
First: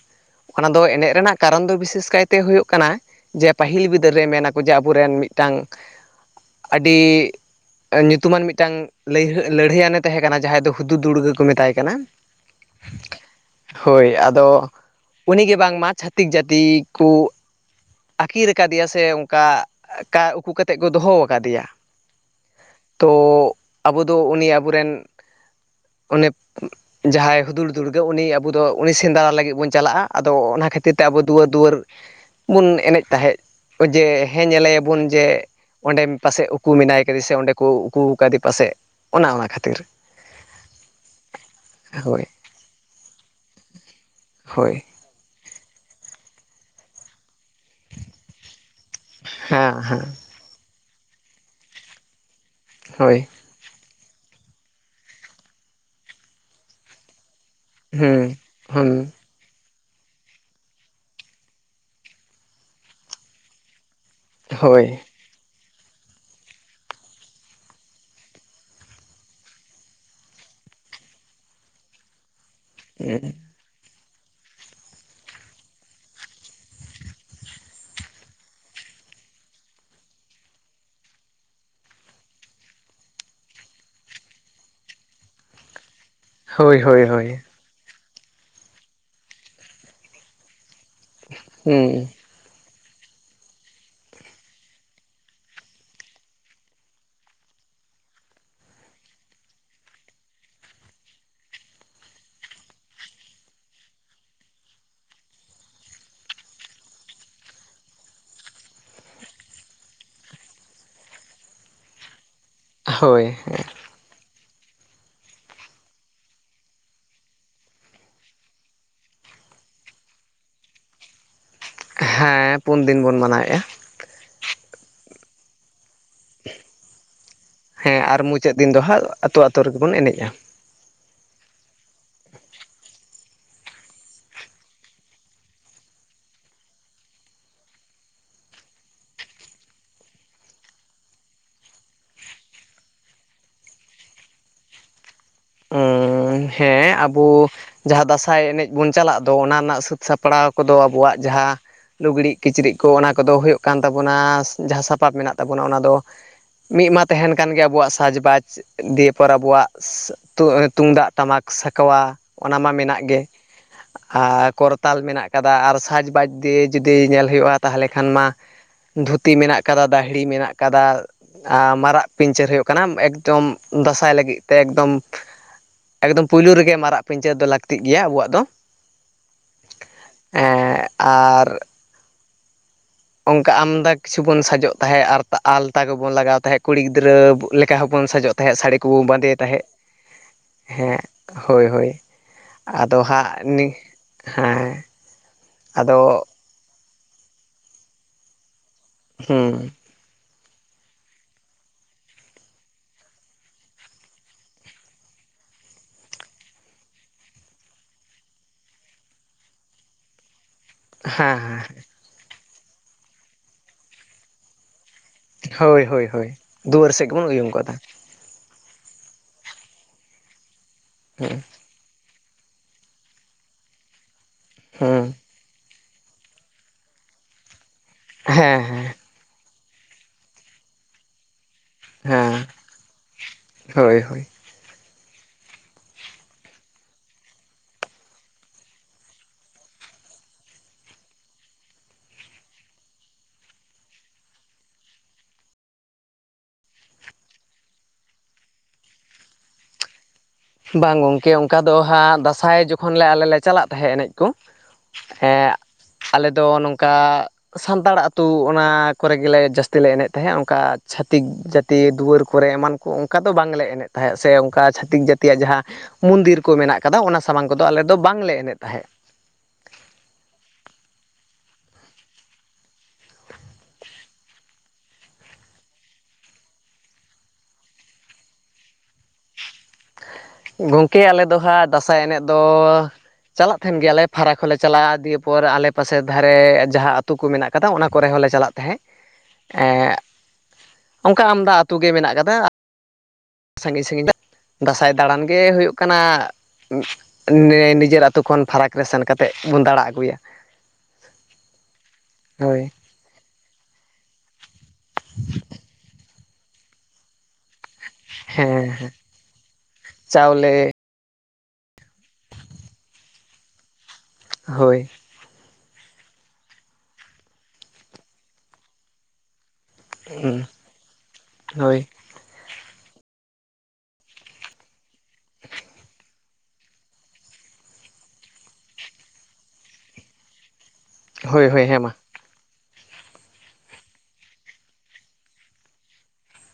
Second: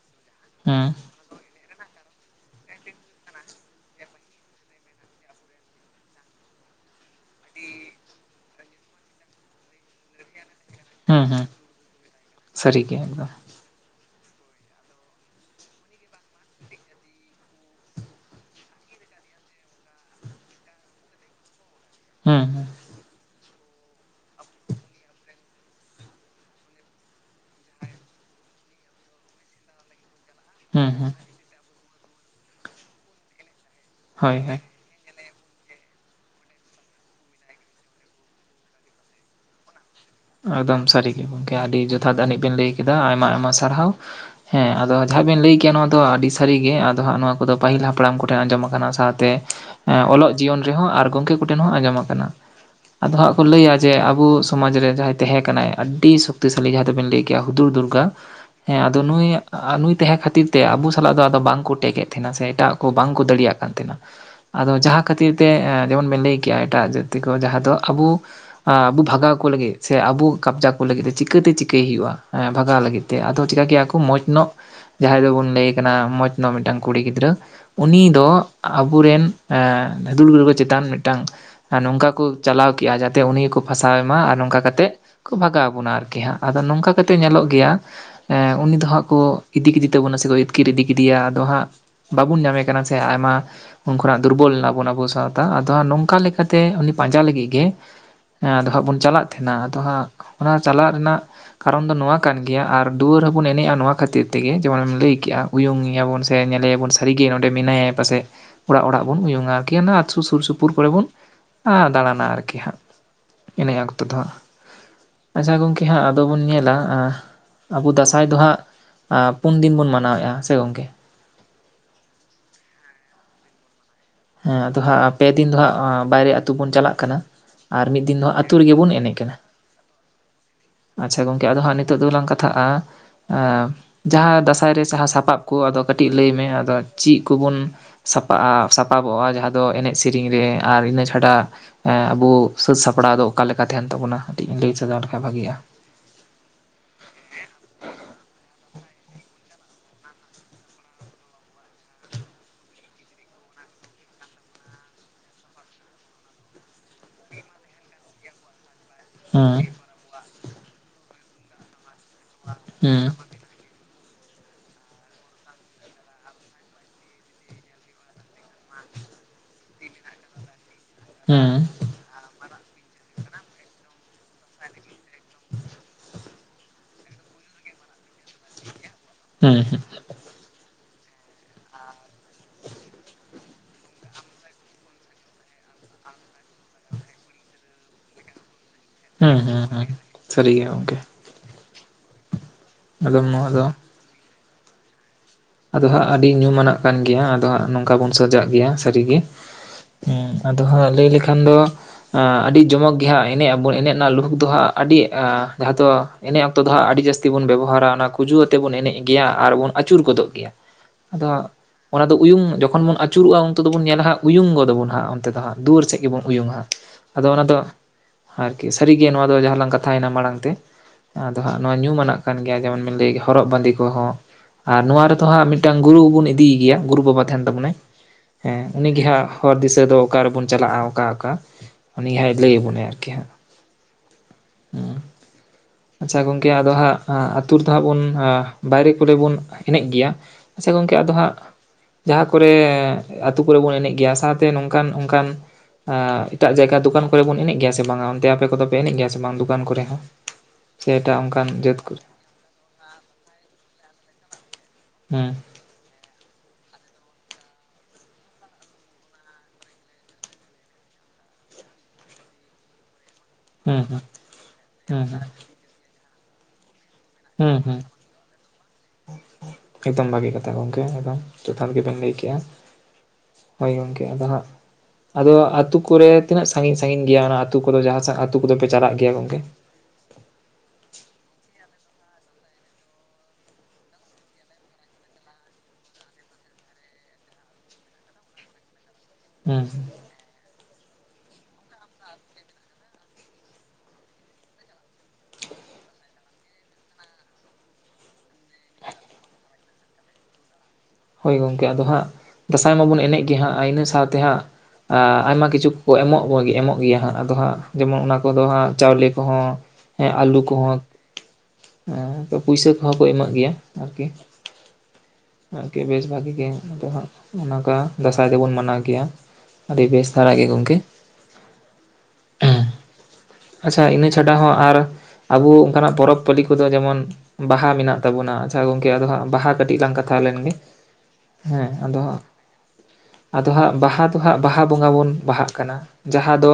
ᱚᱱᱟ ᱫᱚ ᱦᱩᱸ ᱮᱱᱮᱡ ᱨᱮᱱᱟᱜ ᱠᱟᱨᱚᱱ ᱫᱚ ᱵᱤᱥᱮᱥ ᱠᱟᱭᱛᱮ ᱦᱩᱭᱩᱜ ᱠᱟᱱᱟ ᱡᱮ ᱯᱟᱹᱦᱤᱞ ᱵᱤᱫᱟᱹᱞ ᱨᱮ ᱢᱮᱱᱟᱠᱚ ᱡᱮ ᱟᱵᱚᱨᱮᱱ ᱢᱤᱫᱴᱟᱝ ᱟᱹᱰᱤ ᱧᱩᱛᱩᱢᱟᱱ ᱢᱤᱫᱴᱟᱝ ᱞᱟᱹᱭᱦ ᱞᱟᱹᱲᱦᱟᱹᱭ ᱟᱱᱮ ᱛᱟᱦᱮᱸ ᱠᱟᱱᱟ ᱡᱟᱦᱟᱸᱭ ᱫᱚ ᱦᱩᱫᱩ ᱦᱩᱸ ᱫᱩᱲᱜᱟᱹ ᱠᱚ ᱦᱩᱸ ᱢᱮᱛᱟᱭ ᱠᱟᱱᱟ ᱥᱟᱹᱨᱤᱜᱮ ᱮᱠᱫᱚᱢ ᱦᱳᱭ ᱟᱫᱚ ᱩᱱᱤᱜᱮ ᱵᱟᱝᱢᱟ ᱪᱷᱟᱹᱛᱤᱠ ᱡᱟᱹᱛᱤ ᱠᱚ ᱟᱹᱠᱤᱨ ᱟᱠᱟᱫᱮᱭᱟ ᱥᱮ ᱚᱱᱠᱟ ᱠᱟ ᱩᱠᱩ ᱠᱟᱛᱮᱫ ᱠᱚ ᱫᱚᱦᱚ ᱟᱠᱟᱫᱮᱭᱟ ᱦᱮᱸ ᱛᱚ ᱟᱵᱚ ᱫᱚ ᱩᱱᱤ ᱟᱵᱚᱨᱮᱱ ᱚᱱᱮ ᱡᱟᱦᱟᱸᱭ ᱦᱩᱫᱩᱲᱼᱫᱩᱲᱜᱟᱹ ᱩᱱᱤ ᱟᱵᱚ ᱩᱱᱤ ᱥᱮᱸᱫᱽᱨᱟ ᱞᱟᱹᱜᱤᱫ ᱵᱚᱱ ᱪᱟᱞᱟᱜᱼᱟ ᱟᱫᱚ ᱚᱱᱟ ᱦᱩᱸ ᱠᱷᱟᱹᱛᱤᱨ ᱛᱮ ᱦᱩᱸ ᱟᱵᱚ ᱫᱩᱣᱟᱹᱨ ᱫᱩᱣᱟᱹᱨ ᱵᱚᱱ ᱮᱱᱮᱡ ᱛᱟᱦᱮᱸᱫ ᱡᱮ ᱦᱳᱭ ᱦᱮᱸ ᱦᱳᱭ ᱧᱮᱞᱮᱭᱟᱵᱚᱱ ᱡᱮ ᱚᱸᱰᱮ ᱯᱟᱥᱮᱡ ᱩᱠᱩ ᱢᱮᱱᱟᱭ ᱟᱠᱟᱫᱮ ᱥᱮ ᱚᱸᱰᱮ ᱠᱚ ᱩᱠᱩ ᱟᱠᱟᱫᱮ ᱯᱟᱥᱮᱡ ᱚᱱᱟ ᱚᱱᱟ ᱠᱷᱟᱹᱛᱤᱨ ᱮᱠᱫᱚᱢ ᱥᱟᱹᱨᱤ ᱜᱤ ᱜᱚᱝᱠᱮ ᱟᱹᱰᱤ ᱡᱚᱛᱷᱟᱛ ᱦᱳᱭ ᱟᱹᱱᱤᱡ ᱵᱮᱤᱱ ᱞᱟᱹᱭ ᱠᱮᱫᱟ ᱟᱭᱢᱟ ᱟᱭᱢᱟ ᱥᱟᱨᱦᱟᱣ ᱦᱮᱸ ᱦᱳᱭ ᱟᱫᱚ ᱡᱟᱦᱟᱸ ᱵᱮᱱ ᱞᱟᱹᱭ ᱠᱮᱭᱟ ᱱᱚᱣᱟ ᱫᱚ ᱟᱹᱰᱤ ᱥᱟᱹᱨᱤᱜᱮ ᱟᱫᱚ ᱦᱟᱸᱜ ᱱᱚᱣᱟ ᱠᱚᱫᱚ ᱯᱟᱹᱤᱞ ᱦᱟᱯᱲᱟᱢ ᱠᱚᱴᱷᱮᱱ ᱟᱸᱡᱚᱢ ᱟᱠᱟᱱᱟ ᱥᱟᱛ ᱦᱮᱸ ᱦᱮᱸ ᱚᱞᱚᱜ ᱡᱤᱭᱚᱱ ᱨᱮᱦᱚᱸ ᱟᱨ ᱜᱚᱝᱠᱮ ᱠᱚᱴᱷᱮᱱ ᱦᱚᱸ ᱟᱸᱡᱚᱢ ᱟᱠᱟᱱᱟ ᱟᱫᱚ ᱦᱳᱭ ᱦᱜ ᱠᱚ ᱞᱟᱹᱭᱟ ᱡᱮ ᱟᱵᱚ ᱥᱚᱢᱟᱡᱽ ᱨᱮ ᱡᱟᱦᱟᱸᱭ ᱛᱟᱦᱮᱸ ᱠᱟᱱᱟᱭ ᱟᱹᱰᱤ ᱥᱚᱠᱛᱤᱥᱟᱞᱞᱤ ᱡᱟᱦᱟᱸ ᱫᱚᱵᱮᱱ ᱞᱟᱹᱭ ᱦᱩᱫᱩᱨ ᱫᱩᱨᱜᱟ ᱦᱩᱸ ᱦᱮᱸ ᱦᱩᱸ ᱟᱫᱚ ᱱᱩᱭ ᱱᱩᱭ ᱛᱟᱦᱮᱸ ᱠᱷᱟᱹᱛᱤᱨ ᱛᱮ ᱟᱵᱚ ᱥᱟᱞᱟᱜ ᱫᱚ ᱟᱫᱚ ᱵᱟᱝᱠᱚ ᱴᱮᱠ ᱮᱫ ᱛᱟᱦᱮᱸᱱᱟ ᱥᱮ ᱮᱴᱟᱜ ᱠᱚ ᱵᱟᱝᱠᱚ ᱫᱟᱲᱮᱭᱟᱜ ᱠᱟᱱ ᱛᱟᱦᱮᱸᱱᱟ ᱟᱫᱚ ᱦᱳᱭ ᱡᱟᱦᱟᱸ ᱠᱷᱟᱹᱛᱤᱨ ᱛᱮ ᱡᱮᱢᱚᱱ ᱵᱮᱱ ᱞᱟᱹᱭ ᱠᱮᱭᱟ ᱮᱴᱟᱜ ᱡᱟᱛᱤ ᱠᱚ ᱡᱟᱦᱟᱸ ᱫᱚ ᱟᱵᱚ ᱟᱵᱚ ᱵᱷᱟᱜᱟᱣᱚ ᱞᱟᱹᱜᱤᱫ ᱥᱮ ᱟᱵᱚ ᱠᱟᱵᱽᱡᱟ ᱠᱚ ᱞᱟᱹᱜᱤᱫ ᱛᱮ ᱪᱤᱠᱟᱹᱛᱮ ᱪᱤᱠᱟᱹᱭ ᱦᱩᱭᱩᱜᱼᱟ ᱵᱷᱟᱜᱟᱣ ᱞᱟᱹᱜᱤᱫ ᱛᱮ ᱟᱫᱚ ᱪᱮᱟᱹ ᱠᱮᱭᱟᱚ ᱢᱚᱸᱡᱽ ᱧᱚᱜ ᱡᱟᱦᱟᱸᱭ ᱫᱚᱵᱚᱱ ᱞᱟᱹᱭ ᱠᱟᱱᱟ ᱢᱚᱡᱽ ᱫᱚ ᱢᱤᱫᱴᱟᱝ ᱠᱩᱲᱤ ᱜᱤᱫᱽᱨᱟᱹ ᱩᱱᱤ ᱫᱚ ᱟᱵᱚᱨᱮᱱ ᱮᱦ ᱦᱩᱫᱷᱩᱲᱜᱟ ᱠᱚ ᱪᱮᱛᱟᱱ ᱢᱤᱫᱴᱟᱝ ᱟᱨ ᱱᱚᱝᱠᱟ ᱠᱚ ᱪᱟᱞᱟᱣ ᱠᱮᱫᱼᱟ ᱡᱟᱛᱮ ᱩᱱᱤ ᱜᱮᱠᱚ ᱯᱷᱟᱥᱟᱣ ᱢᱟ ᱟᱨ ᱱᱚᱝᱠᱟ ᱠᱟᱛᱮ ᱛᱮᱜ ᱠᱚ ᱵᱷᱟᱜᱟᱣ ᱵᱚᱱᱟ ᱟᱨᱠᱤ ᱦᱟᱸᱜ ᱟᱫᱚ ᱦᱳᱭ ᱱᱚᱝᱠᱟ ᱦᱳᱭ ᱠᱟᱛᱮᱜ ᱦᱳᱭ ᱧᱮᱞᱚᱜ ᱜᱮᱭᱟ ᱩᱱᱤ ᱫᱚ ᱦᱟᱸᱜ ᱠᱚ ᱤᱫᱤ ᱠᱮᱫᱤ ᱛᱟᱵᱚᱱᱟ ᱥᱮ ᱛᱠᱤᱨ ᱤᱫᱤ ᱠᱮᱫᱮᱭᱟ ᱟᱫᱚ ᱦᱟᱸᱜ ᱦᱩᱸ ᱵᱟᱵᱚᱱ ᱧᱟᱢᱮ ᱠᱟᱱᱟ ᱥᱮ ᱟᱭᱢᱟ ᱩᱱ ᱠᱷᱚᱱᱟᱜ ᱫᱩᱨᱵᱚᱞᱱᱟ ᱵᱚᱱ ᱟᱵᱚ ᱥᱟᱶᱛᱟ ᱟᱫᱚ ᱱᱚᱝᱠᱟ ᱞᱮᱠᱟᱛᱮ ᱩᱱᱤ ᱯᱟᱸᱡᱟ ᱞᱟᱹᱜᱤᱫ ᱜᱮ ᱦᱮᱸ ᱟᱫᱚ ᱦᱟᱸᱜ ᱵᱚᱱ ᱪᱟᱞᱟᱜ ᱛᱟᱦᱮᱱᱟ ᱟᱫᱚ ᱦᱟᱸᱜ ᱚᱱᱟ ᱪᱟᱞᱟᱜ ᱨᱮᱱᱟᱜ ᱠᱟᱨᱚᱱ ᱫᱚ ᱱᱚᱣᱟ ᱠᱟᱱ ᱜᱮᱭᱟ ᱟᱨ ᱫᱩᱣᱟᱹᱨ ᱦᱚᱸᱵᱚᱱ ᱮᱱᱮᱡᱼᱟ ᱱᱚᱣᱟ ᱠᱷᱟᱹᱛᱤᱨ ᱛᱤᱜᱤ ᱡᱮᱢᱚᱱᱮᱢ ᱞᱟᱹᱭ ᱠᱮᱜᱼᱟ ᱩᱭᱩᱝ ᱮᱭᱟᱵᱚᱱ ᱥᱮ ᱧᱮᱞᱮᱭᱟᱵᱚᱱ ᱥᱟᱹᱨᱤᱜᱮ ᱱᱚᱸᱰᱮ ᱢᱮᱱᱟᱭᱟ ᱯᱟᱥᱮᱡ ᱚᱲᱟᱜ ᱚᱲᱟᱜ ᱵᱚᱱ ᱩᱭᱩᱝᱟ ᱟᱨᱠᱤ ᱚᱱᱟ ᱥᱩᱨ ᱥᱩᱨ ᱥᱩᱯᱩᱨ ᱠᱚᱨᱮ ᱵᱚᱱ ᱫᱟᱬᱟᱱᱟ ᱟᱨᱠᱤ ᱦᱟᱸᱜ ᱦᱳᱭ ᱦᱮ ᱚᱠᱛᱚ ᱫᱚ ᱦᱟᱸᱜ ᱟᱪᱪᱷᱟ ᱜᱚᱝᱠᱮ ᱦᱟᱸᱜ ᱟᱫᱚ ᱵᱚᱱ ᱧᱮᱞᱟ ᱟᱵᱚ ᱫᱟᱸᱥᱭ ᱫᱚ ᱦᱟᱸᱜ ᱯᱩᱱ ᱫᱤᱱ ᱵᱚᱱ ᱢᱟᱱᱟᱣᱮᱫᱼᱟ ᱥᱮ ᱜᱚᱝᱠᱮ ᱦᱮᱸ ᱯᱩᱱᱫᱤᱱ ᱵᱚᱱ ᱢᱟᱱᱟᱣᱮᱫᱼᱟ ᱦᱮᱸ ᱟᱫᱚ ᱦᱟᱸᱜ ᱯᱮ ᱫᱤᱱ ᱫᱚ ᱦᱟᱸᱜ ᱵᱟᱭᱨᱮ ᱟᱛᱩ ᱵᱚᱱ ᱪᱟᱞᱟᱜ ᱠᱟᱱᱟ ᱟᱨ ᱢᱤᱫ ᱫᱤᱱ ᱫᱚ ᱟᱛᱳ ᱨᱮᱜᱮ ᱵᱚᱱ ᱮᱱᱮᱡ ᱠᱟᱱᱟ᱾ ᱡᱚᱛᱚ ᱨᱮᱜᱮᱵᱚᱱ ᱮᱱᱮᱡᱼᱟ᱾ ᱟᱪᱪᱷᱟ ᱜᱚᱝᱠᱮ ᱟᱫᱚ ᱦᱟᱸᱜ ᱱᱤᱛᱚᱜ ᱫᱚᱞᱟᱝ ᱠᱟᱛᱷᱟᱜᱼᱟ ᱡᱟᱦᱟᱸ ᱫᱟᱸᱥᱟᱭ ᱨᱮ ᱡᱟᱦᱟᱸ ᱥᱟᱯᱟᱵ ᱠᱚ ᱟᱫᱚ ᱠᱟᱹᱴᱤᱡ ᱞᱟᱹᱭ ᱢᱮ ᱟᱫᱚ ᱪᱮᱫ ᱠᱚᱵᱚᱱ ᱥᱟᱯᱟᱜᱼᱟ ᱥᱟᱯᱟᱵᱚᱜᱼᱟ ᱡᱟᱦᱟᱸ ᱫᱚ ᱮᱱᱮᱡ ᱥᱮᱨᱮᱧ ᱨᱮ ᱟᱨ ᱤᱱᱟᱹ ᱪᱷᱟᱰᱟ ᱟᱵᱚ ᱥᱟᱹᱛ ᱥᱟᱯᱲᱟᱣ ᱫᱚ ᱚᱠᱟᱞᱮ ᱞᱮᱠᱟ ᱛᱟᱦᱮᱱ ᱛᱟᱵᱚᱱᱟ ᱠᱟᱹᱴᱤᱡ ᱤᱧ ᱞᱟᱹᱭ ᱥᱚᱫᱚᱨ ᱞᱮᱠᱷᱟᱡ ᱵᱷᱟᱹᱜᱤᱜᱼᱟ [unintelligible] ᱦᱮᱸ ᱟᱵᱚ ᱡᱟᱦᱟᱸ ᱫᱟᱸᱥᱟᱭ ᱮᱱᱮᱡ ᱵᱚᱱ ᱪᱟᱞᱟᱜ ᱫᱚ ᱚᱱᱟ ᱨᱮᱱᱟᱜ ᱥᱟᱹᱛ ᱥᱟᱯᱲᱟᱣ ᱠᱚᱫᱚ ᱟᱵᱚᱣᱟᱜ ᱡᱟᱦᱟᱸ ᱞᱩᱜᱽᱲᱤᱡ ᱠᱤᱪᱨᱤᱡ ᱠᱚ ᱚᱱᱟ ᱠᱚᱫᱚ ᱦᱩᱭᱩᱜ ᱠᱟᱱ ᱛᱟᱵᱚᱱᱟ ᱡᱟᱦᱟᱸ ᱥᱟᱯᱟᱯ ᱢᱮᱱᱟᱜ ᱛᱟᱵᱚᱱᱟ ᱚᱱᱟᱫᱚ ᱢᱤᱫ ᱢᱟ ᱛᱟᱦᱮᱱ ᱠᱟᱱ ᱜᱮᱭᱟ ᱟᱵᱚᱣᱟᱜ ᱥᱟᱡᱽᱵᱟᱡ ᱫᱤᱯ ᱛᱟᱨᱯᱚᱨ ᱦᱩᱸ ᱟᱵᱚᱣᱟᱜ ᱛᱩᱢᱫᱟᱜ ᱴᱟᱢᱟᱠ ᱥᱟᱠᱣᱟ ᱚᱱᱟ ᱢᱟ ᱢᱮᱱᱟᱜ ᱦᱩᱸ ᱜᱮ [inaudible] ᱟᱨ ᱠᱚᱨᱛᱟᱞ ᱢᱮᱱᱟᱜ ᱠᱟᱫᱟ ᱟᱨ ᱥᱟᱡᱽᱼᱵᱟᱡᱽ ᱫᱤᱭᱮ ᱡᱩᱫᱤ ᱧᱮᱞ ᱦᱩᱭᱩᱜᱼᱟ ᱛᱟᱦᱚᱞᱮ ᱠᱷᱟᱱ ᱢᱟ ᱫᱷᱩᱛᱤ ᱢᱮᱱᱟᱜ ᱟᱠᱟᱫᱟ ᱫᱟᱹᱦᱲᱤ ᱢᱮᱱᱟᱜ ᱟᱠᱟᱫᱟ ᱦᱩᱸ ᱢᱟᱨᱟᱜ ᱯᱤᱧᱪᱟᱹᱨ ᱦᱩᱭᱩᱜ ᱠᱟᱱᱟ ᱮᱠᱫᱚᱢ ᱫᱟᱸᱥᱟᱭ ᱞᱟᱹᱜᱤᱫ ᱛᱮ ᱮᱠᱫᱚᱢ ᱮᱠᱫᱚᱢ ᱯᱩᱭᱞᱳ ᱨᱮᱜᱮ ᱢᱟᱨᱟᱜ ᱯᱤᱧᱪᱟᱹᱨ ᱫᱚ ᱞᱟᱹᱠᱛᱤᱜ ᱜᱮᱭᱟ ᱟᱵᱚᱣᱟᱜ ᱫᱚ ᱦᱮᱸ ᱦᱮᱸ ᱮᱸ ᱟᱨ ᱚᱱᱠᱟ ᱟᱢᱫᱟ ᱠᱤᱪᱷᱩ ᱵᱚᱱ ᱥᱟᱡᱚᱜ ᱛᱟᱦᱮᱸᱜ ᱟᱨ ᱟᱞᱛᱟ ᱠᱚᱵᱚᱱ ᱞᱟᱜᱟᱣ ᱛᱟᱦᱮᱸᱜ ᱠᱩᱲᱤ ᱜᱤᱫᱽᱨᱟᱹ ᱞᱮᱠᱟ ᱦᱚᱸᱵᱚᱱ ᱥᱟᱡᱚᱜ ᱛᱟᱦᱮᱸᱫ ᱥᱟᱹᱲᱤ ᱠᱚᱵᱚ ᱵᱟᱸᱫᱮᱭ ᱦᱩᱸ ᱛᱟᱦᱮᱸᱫ ᱦᱩᱸ ᱥᱟᱹᱨᱤᱜᱮ ᱦᱮᱸ ᱜᱚᱝᱠᱮ ᱦᱳᱭ ᱦᱳᱭ ᱟᱫᱚ ᱦᱟᱸᱜ ᱱᱚᱣᱟ ᱫᱚ ᱱᱤ ᱦᱮᱸ ᱟᱫᱚ ᱦᱟᱸᱜ ᱟᱹᱰᱤ ᱧᱩᱢᱟᱱᱟᱜ ᱠᱟᱱ ᱜᱮᱭᱟ ᱟᱫᱚ ᱦᱟᱸᱜ ᱱᱚᱝᱠᱟ ᱵᱚᱱ ᱥᱟᱡᱟᱜ ᱜᱮᱭᱟ ᱥᱟᱹᱨᱤᱜᱮ ᱦᱩᱸ ᱦᱩᱸ ᱟᱫᱚ ᱦᱟᱸᱜ ᱞᱟᱹᱭ ᱞᱮᱠᱷᱟᱱ ᱫᱚ ᱟᱸᱻ ᱟᱹᱰᱤ ᱡᱚᱢᱚᱠ ᱜᱮ ᱦᱟᱸᱜ ᱮᱱᱮᱡ ᱟᱵᱚᱱ ᱮᱱᱮᱡ ᱨᱮᱱᱟᱜ ᱞᱩᱠ ᱫᱚ ᱦᱟᱸᱜ ᱟᱹᱰᱤ ᱡᱟᱦᱟᱸ ᱫᱚ ᱮᱱᱮᱡ ᱚᱠᱛᱚ ᱫᱚ ᱦᱟᱸᱜ ᱟᱹᱰᱤ ᱡᱟᱹᱥᱛᱤ ᱵᱚᱱ ᱵᱮᱵᱚᱦᱟᱨᱟ ᱚᱱᱟ ᱠᱩᱡᱩ ᱟᱛᱮ ᱵᱚᱱ ᱮᱱᱮᱡ ᱜᱮᱭᱟ ᱟᱨᱵᱚᱱ ᱟᱹᱪᱩᱨ ᱜᱚᱫᱚᱜ ᱜᱮ ᱦᱮᱸ ᱟᱫᱚ ᱚᱱᱟ ᱫᱚ ᱩᱭᱩᱝ ᱡᱚᱠᱷᱚᱱ ᱵᱚᱱ ᱟᱹᱪᱩᱨᱚᱜᱼᱟ ᱚᱱᱛᱮ ᱫᱚᱵᱚᱱ ᱧᱮᱞᱟ ᱦᱟᱸᱜ ᱩᱭᱩᱝ ᱜᱚᱫᱟᱵᱚᱱ ᱦᱟᱸᱜ ᱛᱮᱫᱚ ᱦᱮᱸ ᱦᱟᱸᱜ ᱦᱳᱭ ᱫᱩᱣᱟᱹᱨ ᱥᱮᱫ ᱦᱳᱭ ᱜᱮᱵᱚᱱ ᱦᱳᱭ ᱩᱭᱩᱝᱟᱜ ᱫᱩᱣᱟᱹᱨ ᱥᱮᱫ ᱟᱫᱚ ᱜᱮᱵᱚᱱ ᱚᱱᱟ ᱩᱭᱩᱝ ᱫᱚ ᱜᱚᱫᱟ ᱟᱨᱠᱤ ᱥᱟᱹᱨᱤᱜᱮ ᱱᱚᱣᱟ ᱫᱚ ᱡᱟᱦᱟᱸ ᱞᱟᱝ ᱠᱟᱛᱷᱟᱭᱮᱱᱟ ᱢᱟᱲᱟᱝ ᱛᱮ ᱦᱩᱸ ᱟᱫᱚ ᱦᱟᱸᱜ ᱱᱚᱣᱟ ᱧᱩᱢᱟᱱᱟᱜ ᱠᱟᱱ ᱜᱮᱭᱟ ᱡᱮᱢᱚᱱ ᱞᱟᱹᱭ ᱦᱚᱨᱚᱜ ᱵᱟᱸᱫᱮ ᱠᱚᱦᱚᱸ ᱟᱨ ᱦᱩᱸ ᱱᱚᱣᱟ ᱛᱚ ᱦᱟᱸᱜ ᱢᱤᱫᱴᱟᱝ ᱜᱩᱨᱩ ᱵᱚᱱ ᱤᱫᱤᱭᱮ ᱜᱮᱭᱟ ᱜᱩᱨᱩ ᱵᱟᱵᱟ ᱛᱟᱦᱮᱱ ᱛᱟᱵᱚᱱᱟᱭ ᱦᱮᱸ ᱩᱱᱤᱜᱮ ᱦᱟᱸᱜ ᱦᱚᱨ ᱫᱤᱥᱟᱹ ᱫᱚ ᱚᱠᱟᱨᱮ ᱵᱚᱱ ᱪᱟᱞᱟᱜᱼᱟ ᱚᱠᱟ ᱚᱠᱟ ᱩᱱᱤ ᱦᱟᱭ ᱦᱮᱸ ᱞᱟᱹᱭ ᱟᱵᱚᱱᱟᱭ ᱟᱨᱠᱤ ᱦᱟ ᱦᱳᱭ ᱦᱳᱭ ᱦᱮᱸ ᱟᱪᱪᱷᱟ ᱜᱚᱝᱠᱮ ᱟᱫᱚ ᱦᱟᱸᱜ ᱟᱛᱩ ᱨᱮᱛᱚ ᱦᱟᱸᱜ ᱵᱚᱱ ᱵᱟᱭᱨᱮ ᱠᱚᱨᱮ ᱵᱚᱱ ᱮᱱᱮᱡ ᱜᱮᱭᱟ ᱟᱪᱪᱷᱟ ᱜᱚᱝᱠᱮ ᱟᱫᱚ ᱦᱟᱸᱜ ᱡᱟᱦᱟᱸ ᱠᱚᱨᱮ ᱟᱹᱛᱩ ᱠᱚᱨᱮ ᱵᱚᱱ ᱮᱱᱮᱡ ᱜᱮᱭᱟ ᱥᱟᱶᱛᱮ ᱱᱚᱝᱠᱟᱱ ᱚᱱᱠᱟᱱ ᱮᱴᱟᱜ ᱡᱟᱭᱜᱟ ᱫᱚᱠᱟᱱ ᱠᱚᱨᱮ ᱵᱚᱱ ᱮᱱᱮᱡ ᱜᱮᱭᱟ ᱥᱮ ᱵᱟᱝᱟ ᱚᱱᱛᱮ ᱟᱯᱮ ᱠᱚᱫᱚ ᱯᱮ ᱮᱱᱮᱡ ᱜᱮᱭᱟ ᱥᱮ ᱵᱟᱝ ᱫᱚᱠᱟᱱ ᱠᱚᱨᱮ ᱦᱚᱸ ᱥᱮ ᱵᱟᱝ ᱮᱴᱟᱜ ᱜᱚᱝᱠᱮ ᱚᱱᱠᱟᱱ ᱚᱝᱠᱟ ᱫᱚ ᱡᱟᱹᱛ ᱠᱚᱨᱮ ᱦᱟᱸᱜ ᱫᱟᱸᱥᱟᱭ ᱡᱚᱠᱷᱚᱱ ᱞᱮ ᱟᱞᱮ ᱞᱮ ᱪᱟᱞᱟᱜ ᱛᱟᱦᱮᱸᱜ ᱮᱱᱮᱡ ᱠᱚ ᱦᱩᱸ ᱮᱸᱜ ᱟᱞᱮ ᱫᱚ ᱱᱚᱝᱠᱟ ᱥᱟᱱᱛᱟᱲ ᱟᱹᱛᱩ ᱚᱱᱟ ᱠᱚᱨᱮ ᱜᱮᱞᱮ ᱡᱟᱹᱥᱛᱤ ᱞᱮ ᱮᱱᱮᱡ ᱛᱟᱦᱮᱸᱫ ᱚᱱᱠᱟ ᱪᱷᱟᱹᱛᱤᱠ ᱡᱟᱹᱛᱤ ᱫᱩᱣᱟᱹᱨ ᱠᱚᱨᱮ ᱮᱢᱟᱱ ᱠᱚ ᱚᱱᱠᱟ ᱫᱚ ᱵᱟᱝᱞᱮ ᱦᱩᱸ ᱮᱱᱮᱫ ᱦᱩᱸ ᱛᱟᱦᱮᱸᱫ ᱥᱮ ᱚᱱᱠᱟ ᱦᱩᱸ ᱪᱷᱟᱛᱤᱠ ᱦᱩᱸ ᱡᱟᱹᱛᱤᱭᱟᱜ ᱡᱟᱦᱟᱸ ᱢᱩᱱᱫᱤᱨ ᱠᱚ ᱢᱮᱱᱟᱜ ᱠᱟᱫᱟ ᱚᱱᱟ ᱥᱟᱢᱟᱝ ᱦᱩᱸ ᱠᱚᱫᱚ ᱦᱩᱸ ᱟᱞᱮᱫ ᱫᱚ ᱵᱟᱝᱞᱮ ᱮᱱᱮᱫ ᱛᱟᱦᱮᱸᱫ ᱮᱠᱫᱚᱢ ᱵᱷᱟᱜᱤ ᱠᱟᱛᱷᱟ ᱜᱚᱝᱠᱮ ᱮᱠᱫᱚᱢ ᱡᱚᱛᱷᱟᱛ ᱜᱮᱵᱤᱱ ᱞᱟᱹᱭ ᱠᱮᱫᱜᱼᱟ ᱦᱳᱭ ᱜᱚᱝᱠᱮ ᱟᱫᱚ ᱦᱟᱸᱜ ᱟᱫᱚ ᱟᱹᱛᱩ ᱠᱚᱨᱮ ᱛᱤᱱᱟᱹᱜ ᱥᱟᱺᱜᱤᱧ ᱥᱟᱺᱜᱤᱧ ᱜᱮᱭᱟ ᱚᱱᱟ ᱟᱹᱛᱩ ᱠᱚᱫᱚ ᱡᱟᱦᱟ ᱟᱸᱛᱩ ᱠᱚᱫᱚᱯᱮ ᱪᱟᱞᱟᱜ ᱜᱮᱭᱟ ᱜᱚᱝᱠᱮ ᱜᱚᱝᱠᱮ ᱟᱞᱮ ᱫᱚ ᱦᱟᱸᱜ ᱫᱟᱸᱥᱟᱭ ᱮᱱᱮᱡ ᱫᱚ ᱪᱟᱞᱟᱜ ᱛᱟᱦᱮᱱ ᱜᱮᱭᱟᱞᱮ ᱯᱷᱟᱨᱟᱠ ᱦᱚᱸᱞᱮ ᱪᱟᱞᱟᱜᱼᱟ ᱫᱤᱭᱮ ᱯᱚᱨ ᱟᱞᱮ ᱯᱟᱥᱮ ᱫᱷᱟᱨᱮ ᱡᱟᱦᱟᱸ ᱟᱹᱛᱩ ᱠᱚ ᱢᱮᱱᱟᱜ ᱠᱟᱫᱟ ᱚᱱᱟ ᱠᱚᱨᱮ ᱦᱚᱸᱞᱮ ᱪᱟᱞᱟᱜ ᱦᱮᱸ ᱦᱩᱸ ᱮᱸᱜ ᱚᱱᱠᱟ ᱟᱢᱫᱟ ᱟᱹᱛᱩᱳ ᱜᱮ ᱢᱮᱱᱟᱜ ᱠᱟᱫᱟ ᱥᱟᱺᱜᱤᱧ ᱥᱟᱜᱤᱧ ᱫᱟᱸᱥᱟᱭᱫᱟ ᱫᱟᱬᱟᱱ ᱜᱮ ᱦᱩᱭᱩᱜ ᱠᱟᱱᱟ ᱱᱤᱡᱮᱨ ᱟᱛᱳ ᱠᱷᱚᱱ ᱯᱷᱟᱨᱟᱠ ᱨᱮ ᱥᱮᱱ ᱠᱟᱛᱮᱫ ᱵᱚᱱ ᱫᱟᱬᱟ ᱟᱹᱜᱩᱭᱟ ᱦᱳᱭ ᱜᱚᱝᱠᱮ ᱟᱫᱚ ᱦᱟᱸᱜ ᱦᱳᱭ ᱫᱟᱸᱥᱟᱭ ᱢᱟᱵᱚᱱ ᱮᱱᱮᱡ ᱜᱮ ᱦᱟᱸᱜ ᱤᱱᱟᱹ ᱥᱟᱶᱛᱮ ᱦᱟᱸᱜ ᱟᱸ ᱟᱭᱢᱟ ᱠᱤᱪᱷᱩ ᱠᱚᱠᱚ ᱮᱢᱚᱜ ᱮᱢᱚᱜ ᱜᱮᱭᱟ ᱦᱟᱸᱜ ᱟᱫᱚ ᱦᱟᱸᱜ ᱡᱮᱢᱚᱱ ᱚᱱᱟ ᱠᱚᱫᱚ ᱦᱟᱸᱜ ᱦᱮᱸ ᱪᱟᱣᱞᱮ ᱠᱚᱦᱚᱸ ᱦᱮᱸ ᱟᱹᱞᱩ ᱪᱟᱣᱞᱮ ᱠᱚᱦᱚᱸ ᱦᱮᱸ, ᱛᱚ ᱯᱩᱭᱥᱟᱹ ᱠᱚᱦᱚᱸ ᱠᱚ ᱮᱢᱟᱜ ᱜᱮᱭᱟ ᱟᱨᱠᱤ ᱦᱳᱭ ᱜᱮ ᱵᱮᱥ ᱵᱷᱟᱜᱤ ᱜᱮ ᱚᱱᱠᱟ ᱫᱟᱸᱥᱟᱭ ᱫᱚᱵᱚᱱ ᱢᱟᱱᱟᱣ ᱜᱮᱭᱟ ᱟᱹᱰᱤ ᱵᱮᱥ ᱫᱷᱟᱨᱟ ᱜᱮ ᱜᱚᱢᱠᱮ ᱦᱳᱭ ᱟᱪᱪᱷᱟ ᱤᱱᱟᱹ ᱪᱷᱟᱰᱟ ᱦᱚᱸ ᱟᱨ ᱟᱵᱚ ᱚᱱᱠᱟᱱᱟᱜ ᱯᱚᱨᱚᱵᱽ ᱯᱟᱹᱞᱤ ᱠᱚᱫᱚ ᱡᱮᱢᱚᱱ ᱵᱟᱦᱟ ᱢᱮᱱᱟᱜ ᱛᱟᱵᱚᱱᱟ ᱟᱪᱪᱷᱟ ᱜᱚᱝᱠᱮ ᱟᱫᱚ ᱦᱟᱸᱜ ᱵᱟᱦᱟ ᱠᱟᱹᱴᱤᱡ ᱞᱟᱝ ᱠᱟᱛᱷᱟ ᱞᱮᱱᱜᱮ ᱦᱳᱭ ᱦᱳᱭ ᱦᱮᱸ ᱢᱟ ᱟᱫᱚ ᱦᱟᱸᱜ ᱟᱫᱚ ᱦᱟᱸᱜ ᱵᱟᱦᱟ ᱫᱚ ᱦᱟᱸᱜ ᱵᱟᱦᱟ ᱵᱚᱸᱜᱟ ᱵᱚᱱ ᱵᱟᱦᱟᱜ ᱠᱟᱱᱟ ᱡᱟᱦᱟᱸ ᱫᱚ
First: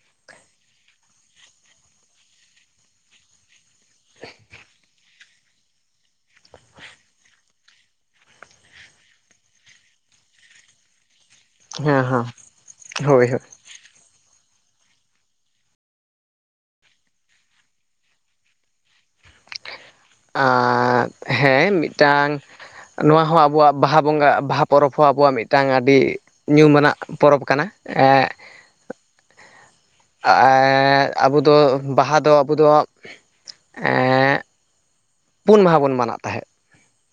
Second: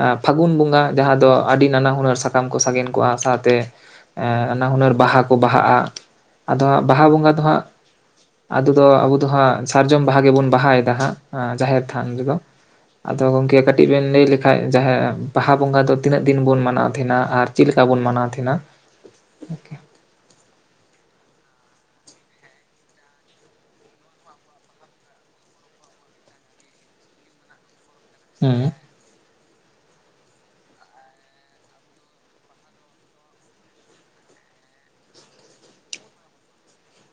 ᱟᱸ ᱯᱷᱟᱹᱜᱩᱱ ᱵᱚᱸᱜᱟ ᱡᱟᱦᱟᱸ ᱫᱚ ᱟᱹᱰᱤ ᱱᱟᱱᱟ ᱦᱩᱱᱟᱹᱨ ᱥᱟᱠᱟᱢ ᱠᱚ ᱥᱟᱜᱮᱱ ᱠᱚᱜᱼᱟ ᱥᱟᱶᱛᱮ᱾ ᱮᱸ ᱱᱟᱱᱟ ᱦᱩᱱᱟᱹᱨ ᱵᱟᱦᱟ ᱠᱚ ᱵᱟᱦᱟᱜᱼᱟ ᱟᱫᱚ ᱦᱟᱸᱜ ᱵᱟᱦᱟ ᱵᱚᱸᱜᱟ ᱫᱚ ᱦᱟᱸᱜ ᱟᱫᱚ ᱫᱚ ᱟᱵᱚ ᱫᱚ ᱦᱟᱸᱜ ᱥᱟᱨᱡᱚᱢ ᱵᱟᱦᱟ ᱜᱮᱵᱚᱱ ᱵᱟᱦᱟᱭᱮᱫᱟ ᱦᱟᱸᱜ ᱡᱟᱦᱮᱨ ᱦᱮᱸ ᱛᱷᱟᱱ ᱦᱮᱸ ᱨᱮᱫᱚ ᱟᱫᱚ ᱦᱳᱭ ᱦᱳᱭ ᱜᱚᱢᱠᱮ ᱠᱟᱹᱴᱤᱡ ᱵᱤᱱ ᱞᱟᱹᱭ ᱞᱮᱠᱷᱟᱱ ᱡᱟᱦᱮ ᱵᱟᱦᱟ ᱵᱚᱸᱜᱟ ᱫᱚ ᱛᱤᱱᱟᱹᱜ ᱫᱤᱱ ᱵᱚᱱ ᱢᱟᱱᱟᱣ ᱛᱟᱦᱮᱸᱱᱟ ᱟᱨ ᱪᱮᱫ ᱞᱮᱠᱟ ᱵᱚᱱ ᱢᱟᱱᱟᱣ ᱛᱟᱦᱮᱸᱱᱟ ᱟᱨᱴᱸᱻ ᱦᱮᱸ ᱢᱤᱫᱴᱟᱝ ᱱᱚᱣᱟ ᱦᱚᱸ ᱟᱵᱚᱣᱟᱜ ᱵᱟᱦᱟ ᱵᱚᱸᱜᱟ ᱵᱟᱦᱟ ᱯᱚᱨᱚᱵᱽ ᱦᱚᱸ ᱟᱵᱚᱣᱟᱜ ᱢᱤᱫᱴᱟᱝ ᱟᱹᱰᱤ ᱧᱩᱢ ᱟᱱᱟᱜ ᱯᱚᱨᱚᱵᱽ ᱠᱟᱱᱟ ᱦᱩᱸ ᱟ ᱮ ᱟᱵᱚ ᱫᱚ ᱵᱟᱦᱟ ᱫᱚ ᱟᱵᱚ ᱫᱚ ᱮᱸ ᱯᱩᱱ ᱢᱟᱦᱟ ᱵᱚᱱ ᱢᱟᱱᱟᱣ ᱛᱟᱦᱮᱸᱫ᱾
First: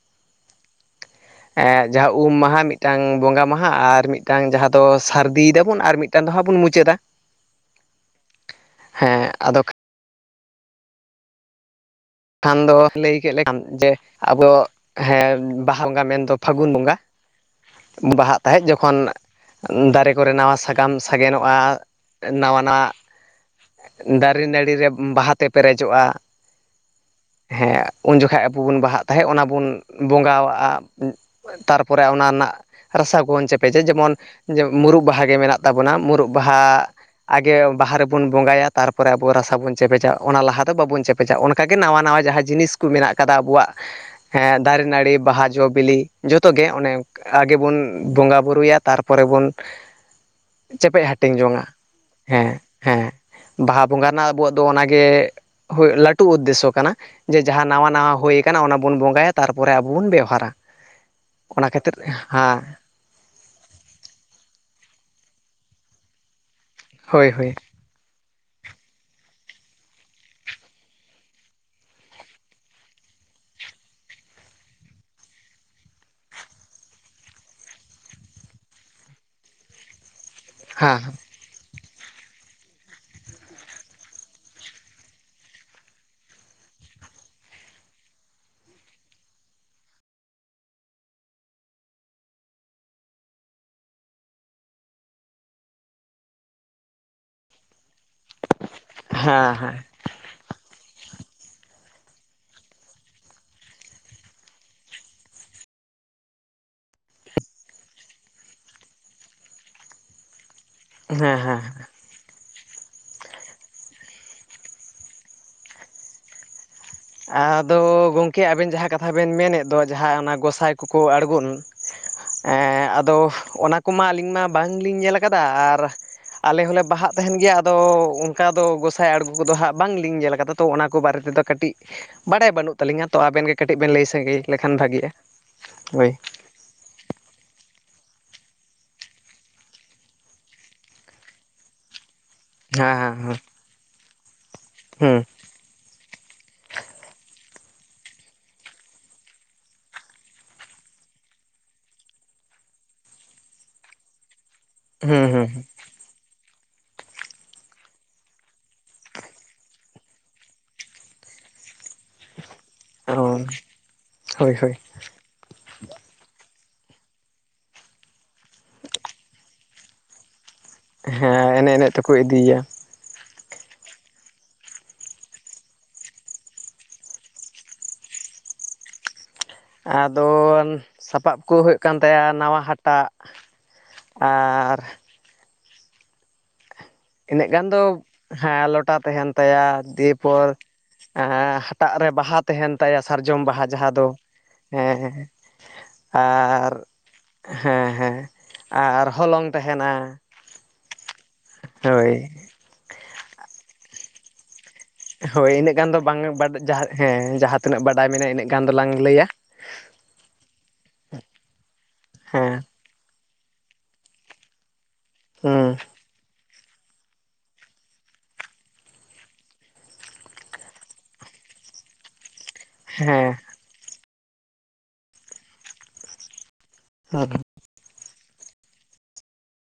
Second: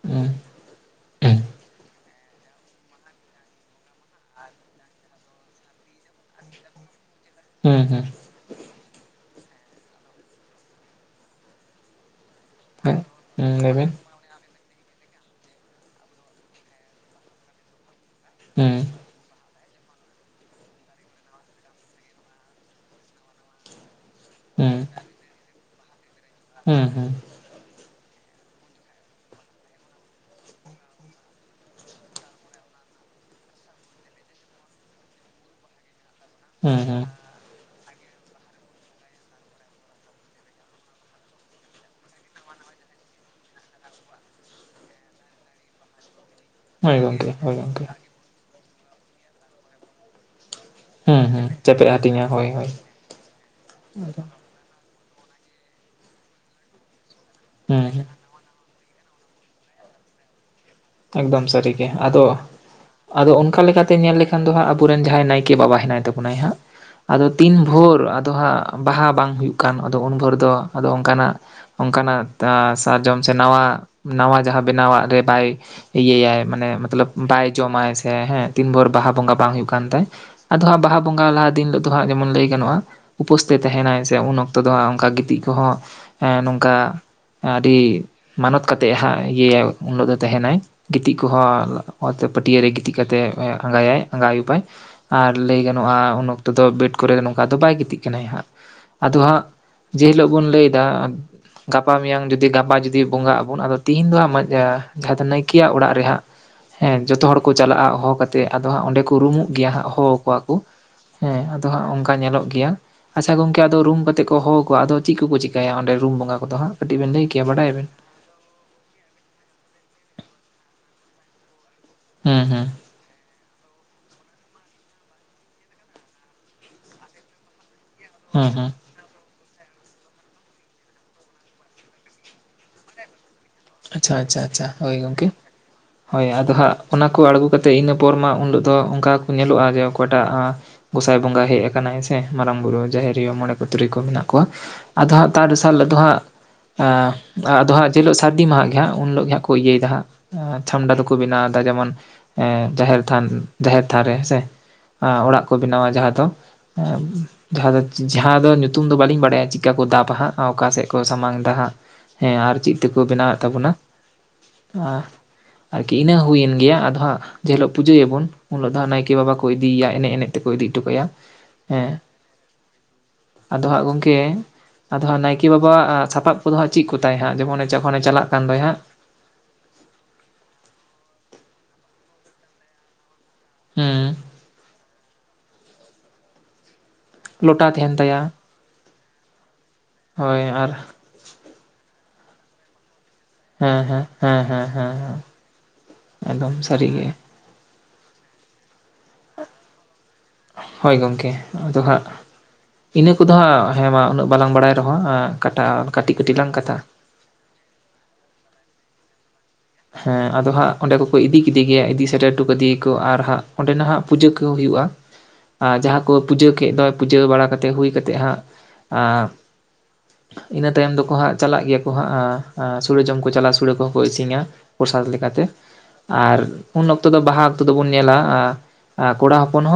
ᱦᱮᱸ ᱴᱷᱚᱸ ᱮ ᱡᱟᱦᱟᱸ ᱩᱢ ᱢᱟᱦᱟᱸ ᱢᱤᱫᱴᱟᱝ ᱵᱚᱸᱜᱟ ᱢᱟᱦᱟᱸ ᱟᱨ ᱢᱤᱫᱴᱟᱝ ᱡᱟᱦᱟᱸ ᱫᱚ ᱥᱟᱹᱨᱫᱤᱭ ᱫᱟᱵᱚᱱ ᱟᱨ ᱢᱤᱫᱴᱟᱝ [unintelligible] ᱫᱚᱦᱚᱸ ᱵᱚᱱ ᱢᱩᱪᱟᱹᱫᱟ᱾ ᱦᱮᱸ ᱦᱮᱸ ᱦᱮᱸ ᱟᱫᱚᱠ ᱠᱷᱟᱱ ᱫᱚ ᱦᱮᱸ ᱞᱟᱹᱭ ᱠᱮᱫ ᱦᱩᱸ ᱞᱮᱠᱷᱟᱱ ᱞᱟᱹᱭ ᱡᱮ ᱵᱮᱱ ᱟᱵᱚ ᱦᱮᱸ ᱵᱟᱦᱟ ᱵᱚᱸᱜᱟ ᱢᱮᱱᱫᱚ ᱯᱷᱟᱹᱜᱩᱱ ᱵᱚᱸᱜᱟ᱾ ᱵᱟᱦᱟᱜ ᱛᱟᱦᱮᱸᱫ ᱦᱩᱸ ᱡᱚᱠᱷᱚᱱ ᱫᱟᱨᱮ ᱠᱚᱨᱮ ᱱᱟᱣᱟ ᱥᱟᱠᱟᱢ ᱥᱟᱜᱮᱱᱚᱜᱼᱟ ᱱᱟᱣᱟ ᱱᱟᱜ᱾ ᱫᱟᱨᱮ ᱱᱟᱹᱲᱤ ᱨᱮ ᱵᱟᱦᱟᱛᱮ ᱯᱮᱨᱮᱡᱚᱜᱼᱟ᱾ ᱦᱮᱸ ᱦᱮᱸ ᱦᱮᱸ ᱩᱱ ᱡᱚᱠᱷᱟᱜ ᱟᱵᱚ ᱵᱚᱱ ᱵᱟᱦᱟᱜ ᱛᱟᱦᱮᱸᱫ ᱚᱱᱟ ᱵᱚᱱ ᱵᱚᱸᱜᱟᱣᱟᱜᱼᱟ᱾ ᱛᱟᱨᱯᱚᱨᱮ ᱚᱱᱟ ᱨᱮᱱᱟᱜ ᱨᱟᱥᱟ [unintelligible] ᱛᱟᱨᱯᱚᱨᱮ ᱨᱮᱱᱟᱜ ᱨᱟᱥᱟ ᱵᱚᱱ ᱪᱮᱯᱮᱡᱼᱟ ᱡᱮᱢᱚᱱ ᱡᱮ ᱢᱩᱨᱩᱵ ᱵᱟᱦᱟ ᱜᱮ ᱢᱮᱱᱟᱜ᱾ [inaudible] ᱛᱟᱵᱚᱱᱟ ᱢᱩᱨᱩᱵ ᱦᱩᱸ ᱵᱟᱦᱟ᱾ ᱦᱩᱸ ᱟᱜᱮ ᱵᱟᱦᱟ ᱨᱮᱵᱚᱱ ᱵᱚᱸᱜᱟᱭᱟ, ᱛᱟᱨᱯᱚᱨᱮ ᱟᱵᱚ ᱨᱟᱥᱟ ᱵᱚᱱ ᱪᱮᱯᱮᱡᱟ᱾ ᱚᱱᱟ ᱞᱟᱦᱟ ᱫᱚ ᱵᱟᱵᱚᱱ ᱪᱮᱯᱮᱡᱟ᱾ ᱚᱱᱟ ᱚᱱᱠᱟᱜ ᱜᱮ ᱱᱟᱣᱟ ᱱᱟᱣᱟ ᱡᱟᱦᱟᱸ ᱡᱤᱱᱤᱥ ᱠᱚ ᱢᱮᱱᱟᱜ ᱟᱠᱟᱫᱟ ᱟᱵᱚᱣᱟᱜ ᱦᱮᱸ ᱫᱟᱨᱮ ᱱᱟᱹᱲᱤ ᱵᱟᱦᱟ ᱡᱚ ᱵᱤᱞᱤ᱾ ᱡᱚᱛᱚᱜᱮ ᱦᱳᱭ ᱚᱱᱮ ᱜᱚᱢᱠᱮ ᱦᱳᱭ ᱟᱜᱮ ᱵᱚᱱ ᱜᱚᱢᱠᱮ ᱵᱚᱸᱜᱟ ᱵᱩᱨᱩᱭᱟ ᱛᱟᱨᱯᱚᱨᱮ ᱵᱚᱱ ᱪᱮᱯᱮᱡ ᱦᱩᱸ ᱦᱟᱹᱴᱤᱧ ᱦᱩᱸ ᱡᱚᱝᱼᱟ ᱪᱮᱯᱮᱫ ᱦᱟᱹᱴᱤᱧᱟ ᱦᱳᱭ ᱦᱮᱸ ᱦᱳᱭ ᱦᱮᱸ ᱵᱟᱦᱟ ᱵᱚᱸᱜᱟ ᱨᱮᱱᱟᱜ ᱟᱵᱚᱣᱟᱜ ᱛᱚ ᱚᱱᱟᱜᱮ ᱦᱳᱭ ᱞᱟᱹᱴᱩ ᱩᱫᱽᱫᱮᱥᱥᱚ ᱠᱟᱱᱟ ᱡᱮ ᱡᱟᱦᱟᱸ ᱱᱟᱣᱟ ᱦᱩᱸ ᱱᱟᱣᱟ ᱦᱩᱭ ᱠᱟᱱᱟ ᱚᱱᱟ ᱵᱚᱱ ᱵᱚᱸᱜᱟᱭᱟ ᱛᱟᱨᱯᱚᱨᱮ ᱟᱵᱚ ᱵᱚᱱ ᱵᱮᱵᱟᱦᱟᱨᱟ᱾ ᱮᱠᱫᱚᱢ ᱥᱟᱹᱨᱤ ᱜᱮ ᱟᱫᱚ ᱟᱫᱚ ᱚᱱᱠᱟ ᱞᱮᱠᱟᱛᱮ ᱧᱮᱞ ᱞᱮᱠᱷᱟᱱ ᱫᱚ ᱦᱟᱸᱜ ᱟᱵᱚᱨᱮᱱ ᱡᱟᱦᱟᱸᱭ ᱱᱟᱭᱠᱮ ᱵᱟᱵᱟ ᱦᱮᱱᱟᱭ ᱛᱟᱵᱚᱱᱟᱭ ᱦᱟᱸᱜ᱾ ᱟᱫᱚ ᱦᱳᱭ ᱦᱳᱭ ᱛᱤᱱ ᱵᱷᱳᱨ ᱟᱫᱚ ᱦᱟᱸᱜ ᱵᱟᱦᱟ ᱵᱟᱝ ᱦᱩᱭᱩᱜ ᱠᱟᱱ ᱟᱫᱚ ᱩᱱ ᱵᱷᱳᱨ ᱫᱚ ᱟᱫᱚ ᱚᱱᱠᱟᱱᱟᱜ ᱚᱱᱠᱟᱱᱟᱜ ᱥᱟᱨᱡᱚᱢ ᱥᱮ ᱱᱟᱣᱟ ᱱᱟᱣᱟ ᱡᱟᱦᱟᱸ ᱵᱮᱱᱟᱣᱟᱜ ᱨᱮ ᱵᱟᱭ ᱤᱭᱟᱹᱭᱟᱭ ᱢᱟᱱᱮ ᱢᱚᱛᱞᱚᱵᱽ ᱵᱟᱭ ᱡᱚᱢᱟᱭ ᱥᱮ ᱦᱮᱸ ᱛᱤᱱ ᱵᱷᱳᱨ ᱵᱟᱦᱟ ᱵᱚᱸᱜᱟ ᱵᱟᱝ ᱦᱩᱭᱩᱜ ᱠᱟᱱ ᱛᱟᱭ᱾ ᱟᱫᱚ ᱦᱟᱸᱜ ᱵᱟᱦᱟ ᱦᱮᱸ ᱵᱚᱸᱜᱟ ᱞᱟᱦᱟ ᱫᱤᱱ ᱦᱤᱞᱳᱜ᱾ ᱫᱚ ᱦᱟᱸᱜ ᱡᱮᱢᱚᱱ ᱞᱟᱹᱭ ᱜᱟᱱᱚᱜᱼᱟ᱾ ᱩᱯᱚᱹᱥ ᱛᱮ ᱛᱟᱦᱮᱱᱟᱭ ᱥᱮ ᱩᱱ ᱚᱠᱛᱚ ᱫᱚ ᱦᱟᱸᱜ ᱚᱱᱠᱟ ᱜᱤᱛᱤᱡ ᱠᱚᱦᱚᱸ ᱦᱮᱸ ᱱᱚᱝᱠᱟ ᱟᱹᱰᱤ ᱢᱟᱱᱚᱛ ᱠᱟᱛᱮᱜ ᱦᱟᱸᱜ ᱤᱭᱟᱹ ᱩᱱ [unintelligible] ᱛᱟᱦᱮᱱᱟᱭ ᱜᱤᱛᱤᱡ ᱠᱚᱦᱚᱸ ᱚᱛ ᱯᱚᱹᱴᱤᱭᱟ. ᱨᱮ ᱜᱤᱛᱤᱡ ᱠᱟᱛᱮᱫ ᱟᱸᱜᱟᱭᱟᱭ ᱟᱸᱜᱟᱭ ᱟᱭᱩᱵᱟᱭ᱾ ᱟᱨ ᱞᱟᱹᱭ ᱜᱟᱱᱚᱜᱼᱟ ᱩᱱ ᱚᱠᱛᱚ ᱫᱚ ᱵᱮᱰ ᱠᱚᱨᱮ ᱫᱚ ᱱᱚᱝᱠᱟ ᱫᱚ ᱵᱟᱭ ᱜᱤᱛᱤᱡ ᱠᱟᱱᱟᱭ ᱦᱟᱸᱜ ᱟᱫᱚ ᱦᱟᱸᱜ ᱦᱮᱸ ᱦᱮᱸ ᱡᱮ ᱦᱤᱞᱳᱜ ᱵᱚᱱ ᱞᱟᱹᱭ ᱮᱫᱟ ᱜᱟᱯᱟ ᱢᱮᱭᱟᱝ ᱡᱩᱫᱤ ᱜᱟᱯᱟ ᱡᱩᱫᱤ ᱵᱚᱸᱜᱟᱜ ᱟᱵᱚᱱ ᱟᱫᱚ ᱛᱤᱦᱤᱧ ᱫᱚ ᱦᱟᱸ ᱢᱟᱡᱟ ᱜᱷᱟᱛ ᱱᱟᱭᱠᱮ ᱭᱟᱜ ᱚᱲᱟᱜ ᱨᱮ ᱦᱟᱸᱜ ᱦᱮᱸ ᱡᱚᱛᱚ ᱦᱚᱲ ᱠᱚ ᱪᱟᱞᱟᱜᱼᱟ ᱦᱚᱦᱚ ᱠᱟᱛᱮᱜ ᱟᱫᱚ ᱦᱟᱸᱜ ᱚᱸᱰᱮ ᱠᱚ ᱨᱩᱢᱩᱜ ᱜᱮᱭᱟ ᱦᱟᱸᱜ ᱦᱚᱦᱚ ᱟᱠᱚᱣᱟ ᱠᱚ ᱦᱮᱸ ᱟᱫᱚ ᱦᱟᱸᱜ ᱚᱝᱠᱟ ᱚᱱᱠᱟ ᱧᱮᱞᱚᱜ ᱜᱮᱭᱟ ᱟᱪᱪᱷᱟ ᱜᱚᱝᱠᱮ ᱟᱫᱚ ᱨᱩᱢ ᱠᱟᱛᱮ ᱠᱚ ᱦᱚᱦᱚ ᱠᱚᱣᱟ ᱟᱫᱚ ᱪᱮᱫ ᱠᱚᱠᱚ ᱪᱤᱠᱟᱹᱭᱟ ᱚᱸᱰᱮ ᱨᱩᱢ ᱵᱚᱸᱜᱟ ᱠᱚᱫᱚ ᱦᱟᱸᱜ? ᱠᱟᱹᱴᱤᱡ ᱵᱮᱱ ᱞᱟᱹᱭ ᱠᱮᱭᱟ ᱟᱫᱚ ᱵᱟᱰᱟᱭᱟᱵᱮᱱ? ᱜᱚᱝᱠᱮ ᱟᱵᱮᱱ ᱡᱟᱦᱟᱸ ᱠᱟᱛᱷᱟ ᱵᱮᱱ ᱢᱮᱱᱮᱫ ᱫᱚ ᱡᱟᱦᱟᱸ ᱚᱱᱟ ᱜᱚᱸᱥᱟᱭ ᱠᱚᱠᱚ ᱟᱬᱜᱳᱱᱟ ᱦᱩᱸ ᱦᱩᱸ ᱦᱮᱸ ᱟᱫᱚ ᱚᱱᱟ ᱠᱚᱢᱟ ᱟᱹᱞᱤᱧ ᱢᱟ ᱵᱟᱝᱞᱤᱧ ᱧᱮᱞ ᱟᱠᱟᱫᱟ ᱟᱨ ᱟᱞᱮ ᱦᱚᱸᱞᱮ ᱵᱟᱦᱟᱜ ᱛᱟᱦᱮᱱ ᱜᱮᱭᱟ ᱟᱫᱚ ᱦᱩᱸ ᱚᱱᱠᱟᱫᱚ ᱦᱩᱸ ᱜᱚᱸᱥᱟᱭ ᱟᱬᱜᱚ ᱠᱚᱫᱚ ᱦᱟᱸᱜ ᱵᱟᱝ ᱞᱤᱝ ᱧᱮᱞ ᱠᱟᱫᱟ ᱛᱚ ᱚᱱᱟ ᱠᱚ ᱵᱟᱨᱮ ᱛᱮᱫᱚ ᱠᱟᱹᱴᱤᱡᱽ ᱵᱟᱰᱟᱭ ᱵᱟᱹᱱᱩᱜ ᱛᱟᱹᱞᱤᱧᱟ ᱛᱚ ᱟᱵᱮᱱ ᱜᱮ ᱵᱮᱱ ᱞᱟᱹᱭ ᱟᱪᱪᱷᱟ ᱟᱪᱪᱷᱟ ᱥᱟᱸᱜᱮ ᱟᱪᱪᱷᱟ ᱞᱮᱠᱷᱟᱱ ᱦᱳᱭ ᱵᱷᱟᱜᱤᱜᱼᱟ ᱜᱚᱝᱠᱮ ᱦᱳᱭ ᱟᱫᱚ ᱦᱟᱸᱜ ᱚᱱᱟᱠᱚ ᱟᱬᱜᱚ ᱠᱟᱛᱮᱫ ᱤᱱᱟᱹ ᱯᱚᱨ ᱢᱟ ᱩᱱᱤᱞᱳᱜ ᱫᱚ ᱚᱱᱠᱟ ᱠᱚ ᱧᱮᱞᱚᱜᱼᱟ ᱡᱮ ᱚᱠᱟᱴᱟᱜ ᱜᱚᱸᱥᱟᱭ ᱵᱚᱸᱜᱟ ᱦᱮᱡ ᱟᱠᱟᱱᱟᱭ ᱥᱮ ᱢᱟᱨᱟᱝ ᱵᱩᱨᱩ ᱡᱟᱦᱮᱨ ᱟᱭᱳ ᱦᱮᱸ ᱢᱚᱬᱮ ᱠᱚ ᱛᱩᱨᱩᱭ ᱠᱚ ᱢᱮᱱᱟᱜ ᱠᱚᱣᱟ ᱟᱫᱚ ᱦᱮᱸ ᱦᱟᱸᱜ ᱛᱟᱨ ᱫᱚᱥᱟᱨ ᱦᱤᱞᱳᱜ ᱟᱫᱚ ᱦᱟᱸ ᱟᱫᱚ ᱦᱟᱸᱜ ᱡᱮ ᱦᱤᱞᱚᱜ ᱥᱟᱹᱨᱫᱤ ᱢᱟᱦᱟ ᱜᱮ ᱦᱟᱸᱜ ᱩᱱ ᱦᱤᱞᱳᱜ ᱜᱮ ᱦᱟᱸᱜ ᱠᱚ ᱤᱭᱟᱹᱭᱮᱫᱟ ᱦᱟᱸᱜ ᱪᱷᱟᱢᱰᱟ ᱫᱚᱠᱚ ᱵᱮᱱᱟᱣᱟ ᱡᱮᱢᱚᱱ ᱦᱮᱸ ᱡᱟᱦᱮᱨ ᱛᱷᱟᱱ ᱡᱟᱦᱮᱨ ᱛᱷᱟᱱ ᱨᱮ ᱦᱮᱸᱥᱮ ᱦᱮᱸ ᱦᱩᱸ ᱚᱲᱟᱜ ᱦᱩᱸ ᱠᱚ ᱵᱮᱱᱟᱣᱟ ᱡᱟᱦᱟᱸ ᱫᱚ [unintelligible] ᱡᱟᱦᱟᱸ ᱫᱚ ᱡᱟᱦᱟᱸ ᱫᱚ ᱧᱩᱛᱩᱢ ᱫᱚ ᱵᱟᱹᱞᱤᱧ ᱵᱟᱲᱟᱭᱟ ᱪᱤᱠᱟᱹ ᱠᱚ ᱫᱟᱵᱟ ᱦᱟᱸᱜ ᱚᱠᱟ ᱥᱮᱫ ᱠᱚ ᱥᱟᱢᱟᱝᱫᱟ ᱦᱟᱸᱜ ᱦᱮᱸ ᱟᱨ ᱪᱮᱜ ᱛᱮᱠᱚ ᱵᱮᱱᱟᱣᱮᱜ ᱦᱩᱸ ᱛᱟᱵᱚᱱᱟ? ᱦᱳᱭ ᱦᱳᱭ ᱟ ᱟᱨᱠᱤ ᱱᱟᱹ ᱦᱩᱭᱮᱱ ᱜᱮᱭᱟ ᱟᱫᱚ ᱦᱟᱸᱜ ᱡᱮ ᱦᱤᱞᱳᱜ ᱯᱩᱡᱟᱹᱭᱟ ᱵᱚᱱ ᱩᱱ ᱦᱳᱞᱳᱜ ᱫᱚ ᱱᱟᱭᱠᱮ ᱵᱟᱵᱟ ᱠᱚ ᱤᱫᱤᱭᱮᱭᱟ ᱮᱱᱮᱡ ᱮᱱᱮᱡ ᱛᱮ ᱠᱚ ᱤᱫᱤ ᱦᱚᱴᱚ ᱠᱟᱭᱟ ᱮᱱᱮᱡ ᱮᱱᱮᱡ ᱦᱮᱸ᱾ ᱛᱮᱠᱚ ᱤᱫᱤᱭᱮᱭᱟ ᱟᱫᱚ ᱦᱟᱸᱜ ᱜᱚᱝᱠᱮ ᱟᱫᱚ ᱦᱟᱸᱜ ᱱᱟᱭᱠᱮ ᱵᱟᱵᱟᱣᱟᱜ ᱟᱸ ᱥᱟᱯᱟᱵ ᱠᱚᱫᱚ ᱦᱟᱸᱜ ᱪᱮᱜ ᱠᱚ ᱛᱟᱭ ᱦᱟᱸᱜ ᱡᱮᱢᱚᱱ ᱡᱚᱠᱷᱚᱱᱮ ᱪᱟᱞᱟᱜ ᱠᱟᱱ ᱫᱚᱭ ᱦᱟᱸᱜ ᱟᱫᱚ ᱥᱟᱯᱟᱵ ᱠᱚ ᱦᱩᱭᱩᱜ ᱠᱟᱱ ᱛᱟᱭᱟ ᱱᱟᱣᱟ ᱦᱟᱴ ᱴᱟᱜ ᱦᱩᱸ ᱟᱨ ᱤᱱᱟᱹᱜ ᱜᱟᱱ ᱞᱚᱴᱟ ᱫᱚ ᱛᱟᱦᱮᱱ ᱛᱟᱭᱟ ᱦᱮᱸ ᱞᱚᱴᱟ ᱛᱟᱦᱮᱱ ᱛᱟᱭᱟ ᱫᱤᱭᱮ ᱦᱳᱭ ᱯᱚᱨ ᱟᱨ ᱟᱻ ᱦᱟᱴᱟᱜ ᱨᱮ ᱵᱟᱦᱟ ᱛᱟᱦᱮᱱ ᱛᱟᱭᱟ ᱥᱟᱨᱡᱚᱢ ᱵᱟᱦᱟ ᱦᱮᱸ ᱡᱟᱦᱟᱸ ᱦᱮᱸ ᱫᱚ ᱦᱮᱸ ᱦᱮᱸ ᱮᱸ ᱦᱮᱸ ᱮᱠᱫᱚᱢ ᱟᱨ ᱥᱟᱹᱨᱤᱜᱮ ᱦᱮᱸ ᱦᱮᱸ ᱟᱼᱟᱨ ᱦᱚᱞᱚᱝ ᱛᱟᱦᱮᱸᱱᱟ ᱦᱳᱭ ᱜᱚᱝᱠᱮ ᱟᱫᱚ ᱦᱟᱸᱜ ᱤᱱᱟᱹ ᱠᱚᱫᱚ ᱦᱟᱸᱜ ᱦᱮᱸ ᱢᱟ ᱩᱱᱟᱹᱜ ᱵᱟᱞᱟᱝ ᱵᱟᱲᱟᱭ ᱟᱸ ᱦᱳᱭ ᱠᱟᱴᱟ ᱤᱱᱟᱹᱜ ᱜᱟᱱ ᱫᱚ ᱠᱟᱹᱴᱤᱜ ᱵᱟᱝ ᱠᱟᱹᱴᱤᱜ ᱞᱟᱝ ᱠᱟᱛᱷᱟ ᱡᱟᱦᱟᱸ ᱦᱮᱸ ᱡᱟᱦᱟᱸ ᱛᱤᱱᱟᱹᱜ ᱵᱟᱰᱟᱭ ᱢᱮᱱᱟᱜᱼᱟ ᱤᱱᱟᱹᱜ ᱜᱟᱱ ᱫᱚᱞᱟᱝ ᱞᱟᱹᱭᱟ᱾ ᱦᱮᱸ ᱟᱫᱚ ᱦᱟᱸᱜ ᱚᱸᱰᱮ ᱠᱚᱠᱚ ᱤᱫᱤ ᱠᱮᱫᱮ ᱜᱮᱭᱟ ᱤᱫᱤ ᱥᱮᱴᱮᱨ ᱚᱴᱩ ᱦᱮᱸ ᱠᱟᱫᱮ ᱠᱚ ᱟᱨ ᱦᱟᱸᱜ ᱚᱸᱰᱮ ᱱᱟᱜᱦᱟᱸᱜ ᱯᱩᱡᱟᱹ ᱠᱚ ᱦᱩᱭᱩᱜᱼᱟ᱾ ᱟ ᱦᱩᱸ ᱡᱟᱦᱟᱸ ᱠᱚ ᱯᱩᱡᱟᱹ ᱠᱮᱜ ᱫᱚᱭ ᱯᱩᱡᱟᱹ ᱵᱟᱲᱟ ᱠᱟᱛᱮᱜ ᱦᱩᱭ ᱠᱟᱛᱮᱜ ᱦᱟᱸᱜ ᱟᱸ ᱤᱱᱟᱹ ᱛᱟᱭᱚᱢ ᱫᱚᱠᱚ ᱦᱟᱸᱜ ᱪᱟᱞᱟᱜ ᱜᱮᱭᱟ ᱠᱚ ᱦᱟᱸᱜ ᱟᱸ ᱟᱸ ᱥᱳᱲᱮ ᱡᱚᱢ ᱠᱚ ᱦᱮᱸ ᱪᱟᱞᱟᱜᱼᱟ ᱥᱳᱲᱮ ᱠᱚᱦᱚᱸ ᱠᱚ ᱤᱥᱤᱱᱟ᱾ ᱯᱨᱚᱥᱟᱫ ᱞᱮᱠᱟ ᱛᱮ ᱟᱨ ᱩᱱ ᱚᱠᱛᱚ ᱫᱚ ᱵᱟᱦᱟ ᱱᱤᱛᱚᱜ ᱫᱚᱵᱚᱱ ᱧᱮᱞᱟ ᱟᱸ ᱮᱸ ᱠᱚᱲᱟ ᱦᱚᱯᱚᱱ ᱦᱚᱸ